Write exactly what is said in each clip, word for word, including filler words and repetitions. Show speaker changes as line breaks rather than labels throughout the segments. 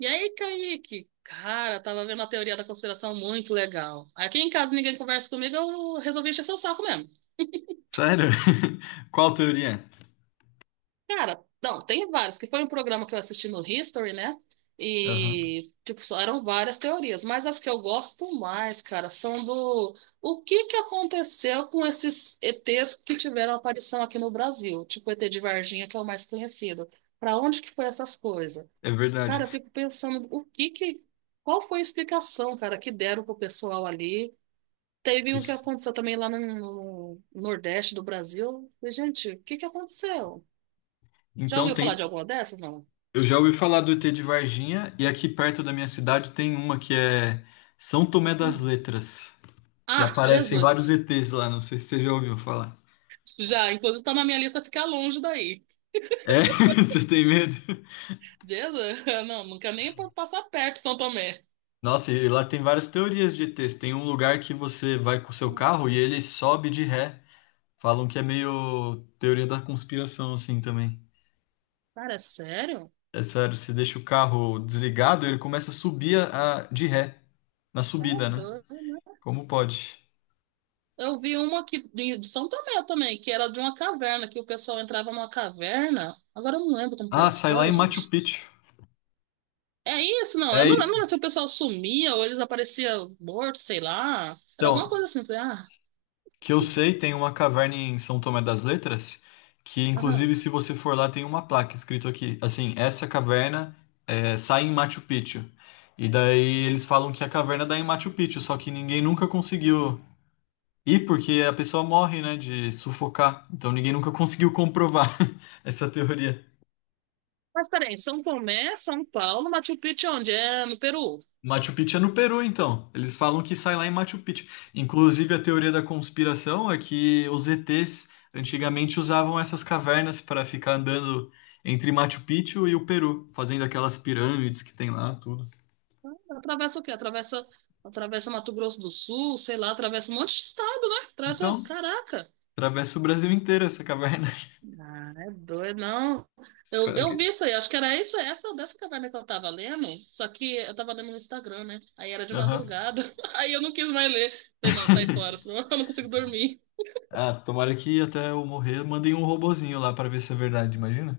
E aí, Kaique? Cara, tava vendo a teoria da conspiração muito legal. Aqui em casa ninguém conversa comigo, eu resolvi encher seu saco mesmo.
Sério? Qual teoria?
Cara, não, tem vários, que foi um programa que eu assisti no History, né?
Aham.
E, tipo, só eram várias teorias, mas as que eu gosto mais, cara, são do o que que aconteceu com esses E Ts que tiveram aparição aqui no Brasil, tipo o E T de Varginha, que é o mais conhecido. Pra onde que foi essas coisas?
É verdade.
Cara, eu fico pensando o que que, qual foi a explicação, cara, que deram pro pessoal ali. Teve um que
Pois-
aconteceu também lá no, no Nordeste do Brasil. Falei: gente, o que que aconteceu? Já
Então
ouviu falar
tem.
de alguma dessas, não?
Eu já ouvi falar do E T de Varginha e aqui perto da minha cidade tem uma que é São Tomé das
Hum.
Letras, que
Ah,
aparecem vários
Jesus.
E Ts lá. Não sei se você já ouviu falar.
Já, inclusive tá na minha lista ficar longe daí.
É? Você tem medo?
Jesus, não, nunca nem pa- passar perto de São Tomé.
Nossa, e lá tem várias teorias de E Ts. Tem um lugar que você vai com o seu
Hum.
carro e ele sobe de ré. Falam que é meio teoria da conspiração assim também.
Cara, é sério?
É sério, se deixa o carro desligado, ele começa a subir a, a- de ré, na
É
subida, né?
doido.
Como pode?
Eu vi uma aqui de de São Tomé também, que era de uma caverna, que o pessoal entrava numa caverna. Agora eu não lembro como que era a
Ah, sai lá em
história,
Machu
gente.
Picchu.
É isso, não. Eu
É
não
isso.
lembro se o pessoal sumia ou eles apareciam mortos, sei lá. Era alguma
Então,
coisa assim. Eu falei: ah.
que eu sei, tem uma caverna em São Tomé das Letras, que inclusive
Aham.
se você for lá tem uma placa escrito aqui, assim, essa caverna é, sai em Machu Picchu. E daí eles falam que a caverna dá em Machu Picchu, só que ninguém nunca conseguiu ir porque a pessoa morre, né, de sufocar. Então ninguém nunca conseguiu comprovar essa teoria.
Mas peraí, São Tomé, São Paulo, Machu Picchu, é onde? É no Peru.
Machu Picchu é no Peru, então. Eles falam que sai lá em Machu Picchu. Inclusive, a teoria da conspiração é que os E Ts antigamente usavam essas cavernas para ficar andando entre Machu Picchu e o Peru, fazendo aquelas pirâmides que tem lá, tudo.
Atravessa o quê? Atravessa, atravessa Mato Grosso do Sul, sei lá, atravessa um monte de estado, né? Atravessa,
Então,
caraca.
atravessa o Brasil inteiro essa caverna.
Ah, é doido, não. Eu,
Espero
eu
que.
vi isso aí, acho que era isso, essa dessa caverna que eu tava lendo, só que eu tava lendo no Instagram, né? Aí era de
Aham.
madrugada, aí eu não quis mais ler. Falei: não, sai fora, senão eu não consigo dormir.
Ah, tomara que até eu morrer mandem um robozinho lá para ver se é verdade, imagina?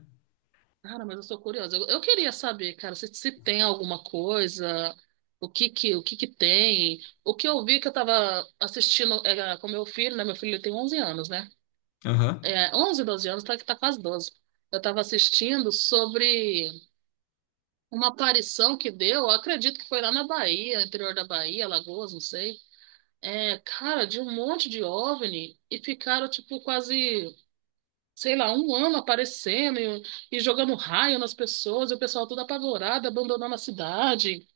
Cara, mas eu sou curiosa. Eu, eu queria saber, cara, se, se tem alguma coisa, o que que, o que que tem. O que eu vi que eu tava assistindo é, com meu filho, né? Meu filho ele tem onze anos, né?
Aham.
É, onze doze anos, tá que tá quase doze. Eu tava assistindo sobre. Uma aparição que deu, eu acredito que foi lá na Bahia, interior da Bahia, Alagoas, não sei. É, cara, de um monte de óvni e ficaram, tipo, quase, sei lá, um ano aparecendo e, e jogando raio nas pessoas, e o pessoal todo apavorado, abandonando a cidade.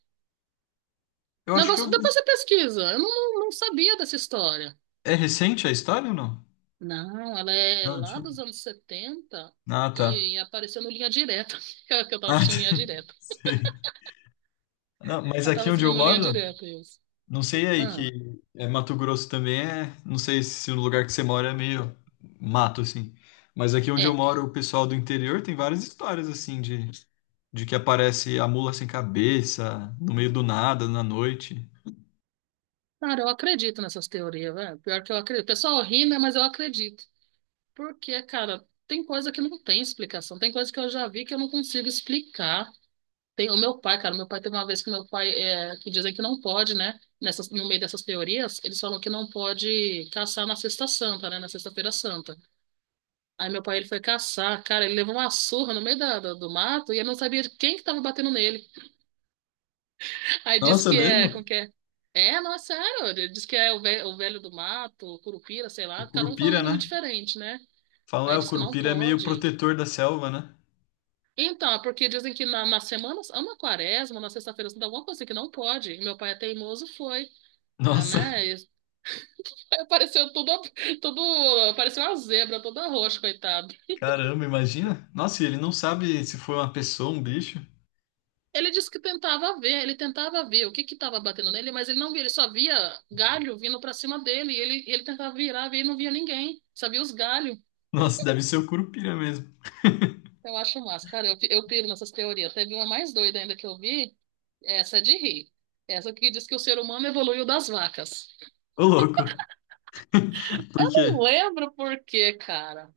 Eu acho que
Negócio,
eu vi.
depois você pesquisa, eu não, não não sabia dessa história.
É recente a história ou não?
Não, ela é
Não,
lá
antigo.
dos anos setenta
Ah, tá.
e, e apareceu no Linha Direta, que eu tava
Ah,
assistindo Linha
tá.
Direta.
Sei. Não, mas
Eu tava
aqui onde eu
assistindo Linha
moro,
Direta, isso.
não sei aí
Ah,
que é Mato Grosso também é, não sei se no lugar que você mora é meio mato assim. Mas aqui onde eu
é.
moro, o pessoal do interior tem várias histórias assim de, de que aparece a mula sem cabeça no meio do nada na noite.
Cara, eu acredito nessas teorias, velho. Pior que eu acredito. O pessoal ri, né? Mas eu acredito. Porque, cara, tem coisa que não tem explicação. Tem coisa que eu já vi que eu não consigo explicar. Tem o meu pai, cara. Meu pai teve uma vez que meu pai, é, que dizem que não pode, né? Nessas, no meio dessas teorias, eles falam que não pode caçar na Sexta Santa, né? Na Sexta-feira Santa. Aí meu pai, ele foi caçar, cara. Ele levou uma surra no meio da, do, do mato e ele não sabia de quem que tava batendo nele. Aí diz
Nossa,
que é,
mesmo?
como que é? É, não, é sério. Diz que é o velho, o velho do mato, o curupira, sei
O
lá. Cada um fala um
curupira,
nome
né?
diferente, né?
Falam,
Aí
é, o
diz que não
curupira é meio
pode.
protetor da selva, né?
Então, é porque dizem que na, nas semanas, ou na quaresma, na sexta-feira, santa, alguma coisa assim que não pode. E meu pai é teimoso, foi. Né?
Nossa,
né? E apareceu tudo, tudo, apareceu uma zebra toda roxa, coitado.
caramba, imagina? Nossa, e ele não sabe se foi uma pessoa, um bicho.
Ele disse que tentava ver, ele tentava ver o que que estava batendo nele, mas ele não via, ele só via galho vindo para cima dele. E ele, ele tentava virar, ver e não via ninguém. Só via os galhos.
Nossa, deve ser o curupira mesmo.
Eu acho massa, cara. Eu, eu piro nessas teorias. Teve uma mais doida ainda que eu vi. Essa é de rir. Essa que diz que o ser humano evoluiu das vacas.
Ô, louco. Por
Não
quê?
lembro por quê, cara.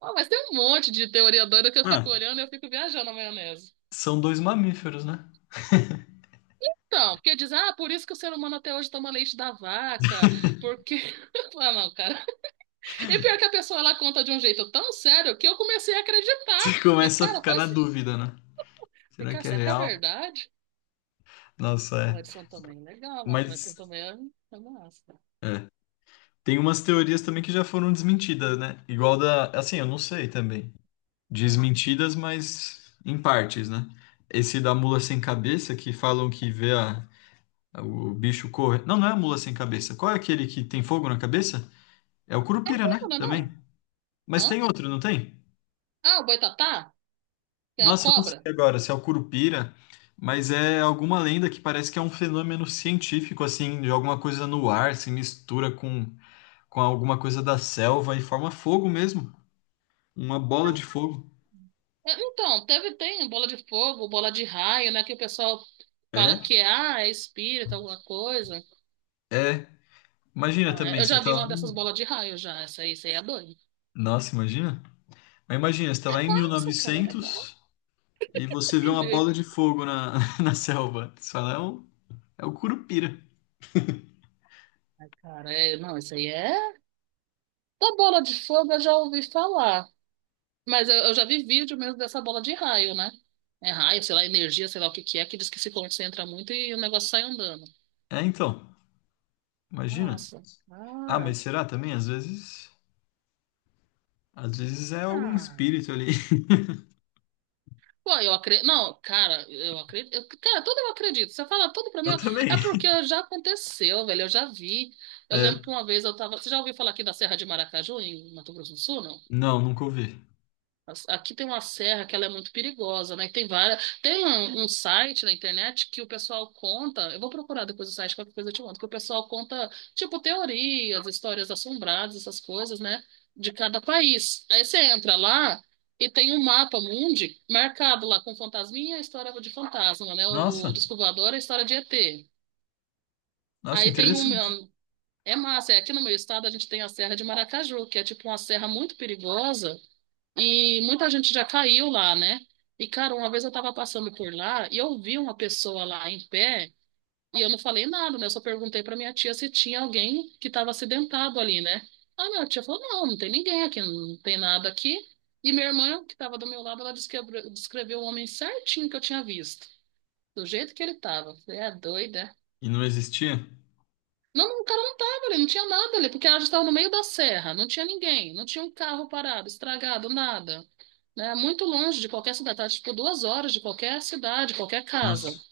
Ó, mas tem um monte de teoria doida que eu fico
Ah,
olhando e eu fico viajando na maionese.
são dois mamíferos, né?
Então, porque diz: ah, por isso que o ser humano até hoje toma leite da vaca, porque... Ah, não, cara. E pior que a pessoa, ela conta de um jeito tão sério que eu comecei a
Você
acreditar. E,
começa a
cara,
ficar
faz...
na dúvida, né?
E,
Será
cara,
que é
será que é
real?
verdade?
Nossa,
O
é.
Edson também é legal, mas o Edson
Mas
também é é massa.
é. Tem umas teorias também que já foram desmentidas, né? Igual da. Assim, eu não sei também.
Hum.
Desmentidas, mas em partes, né? Esse da mula sem cabeça, que falam que vê a, a- o bicho correr. Não, não é a mula sem cabeça. Qual é aquele que tem fogo na cabeça? É o curupira, né?
Não, não, é
Também.
não.
Mas tem
Hã?
outro, não tem?
Ah, o boitatá? Que é a
Nossa, eu não sei
cobra?
agora se é o Curupira, mas é alguma lenda que parece que é um fenômeno científico, assim, de alguma coisa no ar, se mistura com, com alguma coisa da selva e forma fogo mesmo. Uma bola de fogo.
É, então, teve, tem bola de fogo, bola de raio, né? Que o pessoal fala
É,
que é, ah, é espírito, alguma coisa.
é. Imagina
Ah, é-
também,
eu
você
já
tá
vi
lá.
uma dessas bolas de raio já. Essa aí, isso aí é doido.
Nossa, imagina. Mas imagina, você tá
É
lá em
massa, cara, é
mil e novecentos
legal.
e novecentos e
É
você vê
de
uma
ver.
bola de fogo na, na selva. Você fala, é o, é o Curupira.
Cara, é, não, isso aí é. Da bola de fogo eu já ouvi falar. Mas eu, eu já vi vídeo mesmo dessa bola de raio, né? É raio, sei lá, energia, sei lá o que que é, que diz que se concentra muito e o negócio sai andando.
É, então. Imagina.
Nossa,
Ah,
cara.
mas será também? Às vezes. Às vezes é algum
Ah.
espírito ali.
Pô, eu acredito. Não, cara, eu acredito. eu- Cara, tudo eu acredito. Você fala tudo pra mim.
Eu
eu-
também.
É porque já aconteceu, velho. Eu já vi. Eu lembro
É,
que uma vez eu tava. Você já ouviu falar aqui da Serra de Maracaju, em Mato Grosso do Sul, não?
não, nunca ouvi.
As- Aqui tem uma serra que ela é muito perigosa, né? Tem várias. Tem um, um site na internet que o pessoal conta. Eu vou procurar depois o site, qualquer coisa eu te conto. Que o pessoal conta, tipo, teorias, histórias assombradas, essas coisas, né? De cada país. Aí você entra lá e tem um mapa mundi marcado lá com fantasminha, a história de fantasma, né? O, o
Nossa,
disco voador, é a história de E T.
nossa,
Aí tem
interessante.
um. É massa, é aqui no meu estado a gente tem a Serra de Maracaju, que é tipo uma serra muito perigosa e muita gente já caiu lá, né? E, cara, uma vez eu tava passando por lá e eu vi uma pessoa lá em pé e eu não falei nada, né? Eu só perguntei pra minha tia se tinha alguém que tava acidentado ali, né? Aí minha tia falou: não, não tem ninguém aqui, não tem nada aqui. E minha irmã, que tava do meu lado, ela descreve- descreveu o homem certinho que eu tinha visto, do jeito que ele tava. Eu falei: é doida.
E não existia?
Não, não, o cara não tava ali, não tinha nada ali, porque ela já estava no meio da serra, não tinha ninguém, não tinha um carro parado, estragado, nada, né, muito longe de qualquer cidade, tá, tipo duas horas de qualquer cidade, qualquer casa.
Nossa,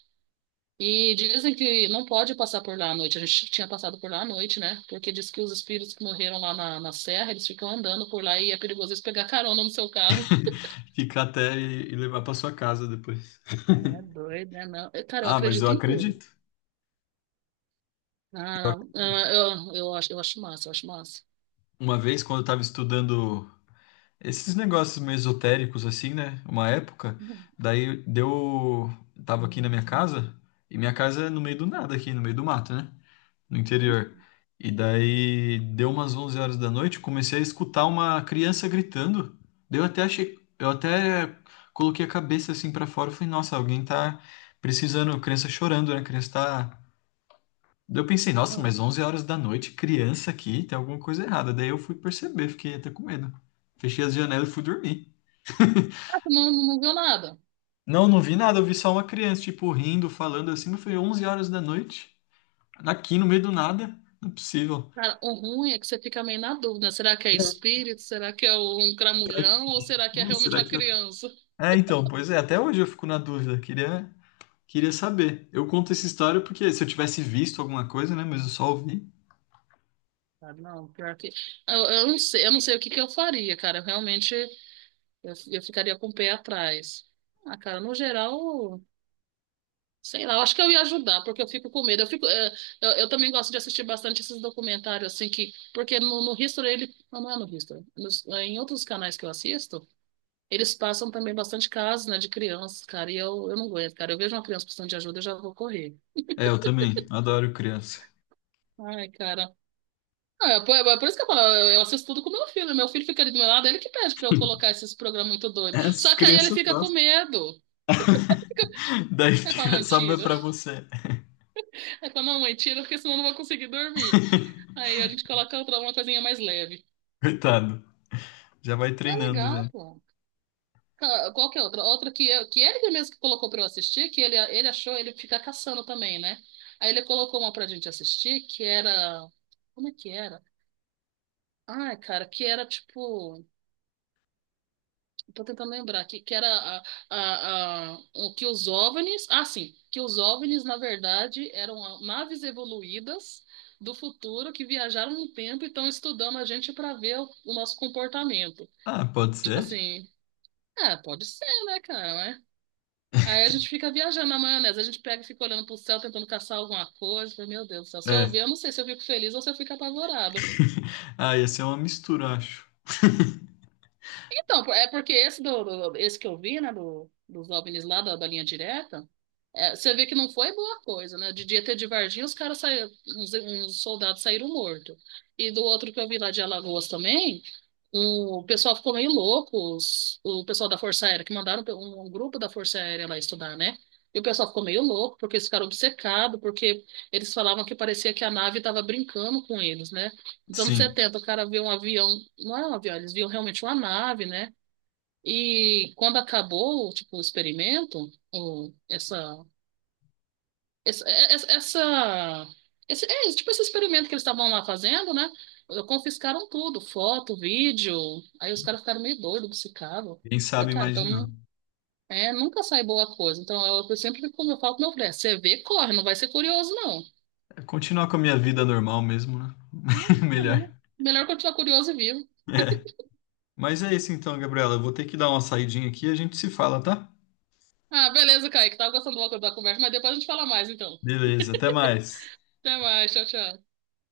E dizem que não pode passar por lá à noite. A gente tinha passado por lá à noite, né? Porque diz que os espíritos que morreram lá na, na serra, eles ficam andando por lá e é perigoso eles pegar carona no seu carro.
ficar até e, e levar para sua casa depois.
É doido, né? Não. Eu, Cara, eu
Ah, mas eu
acredito em tudo.
acredito. Eu
Ah, não.
acredito.
Ah, eu, eu acho, eu acho massa, eu acho massa.
Uma vez, quando eu estava estudando esses negócios meio esotéricos, assim, né? Uma época,
Uhum.
daí deu. Tava aqui na minha casa, e minha casa é no meio do nada, aqui no meio do mato, né? No interior. E daí deu umas onze horas da noite, comecei a escutar uma criança gritando. Daí eu até achei, eu até coloquei a cabeça assim pra fora e falei, nossa, alguém tá precisando, criança chorando, né? Criança tá. Daí eu pensei, nossa, mas onze horas da noite, criança aqui, tem alguma coisa errada. Daí eu fui perceber, fiquei até com medo. Fechei as janelas e fui dormir.
Ah, tu não, não viu nada.
Não, não vi nada, eu vi só uma criança, tipo, rindo, falando assim, mas foi onze horas da noite, aqui no meio do nada, não é possível.
Cara, o ruim é que você fica meio na dúvida. Será que é espírito? Será que é um
Será
cramulhão? Ou será que é
que,
realmente
será
uma
que
criança?
é, então, pois é, até hoje eu fico na dúvida, queria, queria saber. Eu conto essa história porque se eu tivesse visto alguma coisa, né, mas eu só ouvi.
Ah, não, pior que... Eu, eu não sei, eu não sei o que que eu faria, cara. Eu realmente eu, eu ficaria com o pé atrás. Ah, cara, no geral, sei lá, eu acho que eu ia ajudar, porque eu fico com medo. Eu fico, eh, eu, eu também gosto de assistir bastante esses documentários, assim, que. Porque no, no History, ele. Não, não é no History. Nos- é em outros canais que eu assisto, eles passam também bastante casos, né, de crianças, cara. E eu, eu não aguento, cara. Eu vejo uma criança precisando de ajuda, eu já vou correr.
É, eu também, adoro criança.
Ai, cara. É, por, é por isso que eu falo, eu eu assisto tudo com meu filho. Meu filho fica ali do meu lado, ele que pede pra eu colocar esses programas muito doidos.
As
Só que aí ele
crianças
fica com
gostam.
medo.
Daí
Aí fala:
fica
mãe,
só meu
tira.
pra você.
Aí fala: não, mãe, tira, porque senão eu não vou conseguir dormir. Aí a gente coloca outra, uma coisinha mais leve.
Coitado, já vai
É
treinando
legal,
já.
pô. Ca- Qual que é outra? Outra que, eu, que ele mesmo que colocou pra eu assistir, que ele, ele achou, ele fica caçando também, né? Aí ele colocou uma pra gente assistir, que era... Como é que era? Ai, cara, que era tipo... Tô tentando lembrar que, que era a, a, a, o que os O V N Is. Ah, sim, que os O V N Is, na verdade, eram naves evoluídas do futuro que viajaram no tempo e estão estudando a gente para ver o, o nosso comportamento.
Ah, pode
Tipo
ser?
assim, é, pode ser, né, cara, né? Aí a gente fica viajando na maionese, a gente pega e fica olhando pro céu, tentando caçar alguma coisa. Fala: meu Deus do céu, se eu
É.
ver, eu não sei se eu fico feliz ou se eu fico apavorado.
Ah, ia ser uma mistura, acho.
Então, é porque esse, do, do- esse que eu vi, né, do, dos óvnis lá da, da linha direta, é, você vê que não foi boa coisa, né? De dia ter de Varginha, os caras saíram, uns, uns soldados saíram mortos. E do outro que eu vi lá de Alagoas também, um- o pessoal ficou meio louco, os- o pessoal da Força Aérea, que mandaram um, um grupo da Força Aérea lá estudar, né? E o pessoal ficou meio louco, porque eles ficaram obcecados, porque eles falavam que parecia que a nave estava brincando com eles, né? Nos anos
Sim,
setenta o cara vê um avião, não é um avião, eles viam realmente uma nave, né? E quando acabou, tipo, o experimento, o, essa, essa, essa, essa- esse, é, tipo, esse experimento que eles estavam lá fazendo, né? Confiscaram tudo, foto, vídeo. Aí os caras ficaram meio doidos, obcecados.
quem
Falei:
sabe
cara, então,
imaginar.
não- é, nunca sai boa coisa. Então, eu, eu sempre, como eu falo com meu filho, é, você vê, corre, não vai ser curioso, não.
É, continuar com a minha vida normal mesmo, né?
É, tá
Melhor.
bom. Melhor continuar curioso e vivo.
É. Mas é isso então, Gabriela. Eu vou ter que dar uma saidinha aqui e a gente se fala, tá?
Ah, beleza, Kaique, tava gostando da da conversa, mas depois a gente fala mais, então.
Beleza, até mais.
Até mais, tchau, tchau.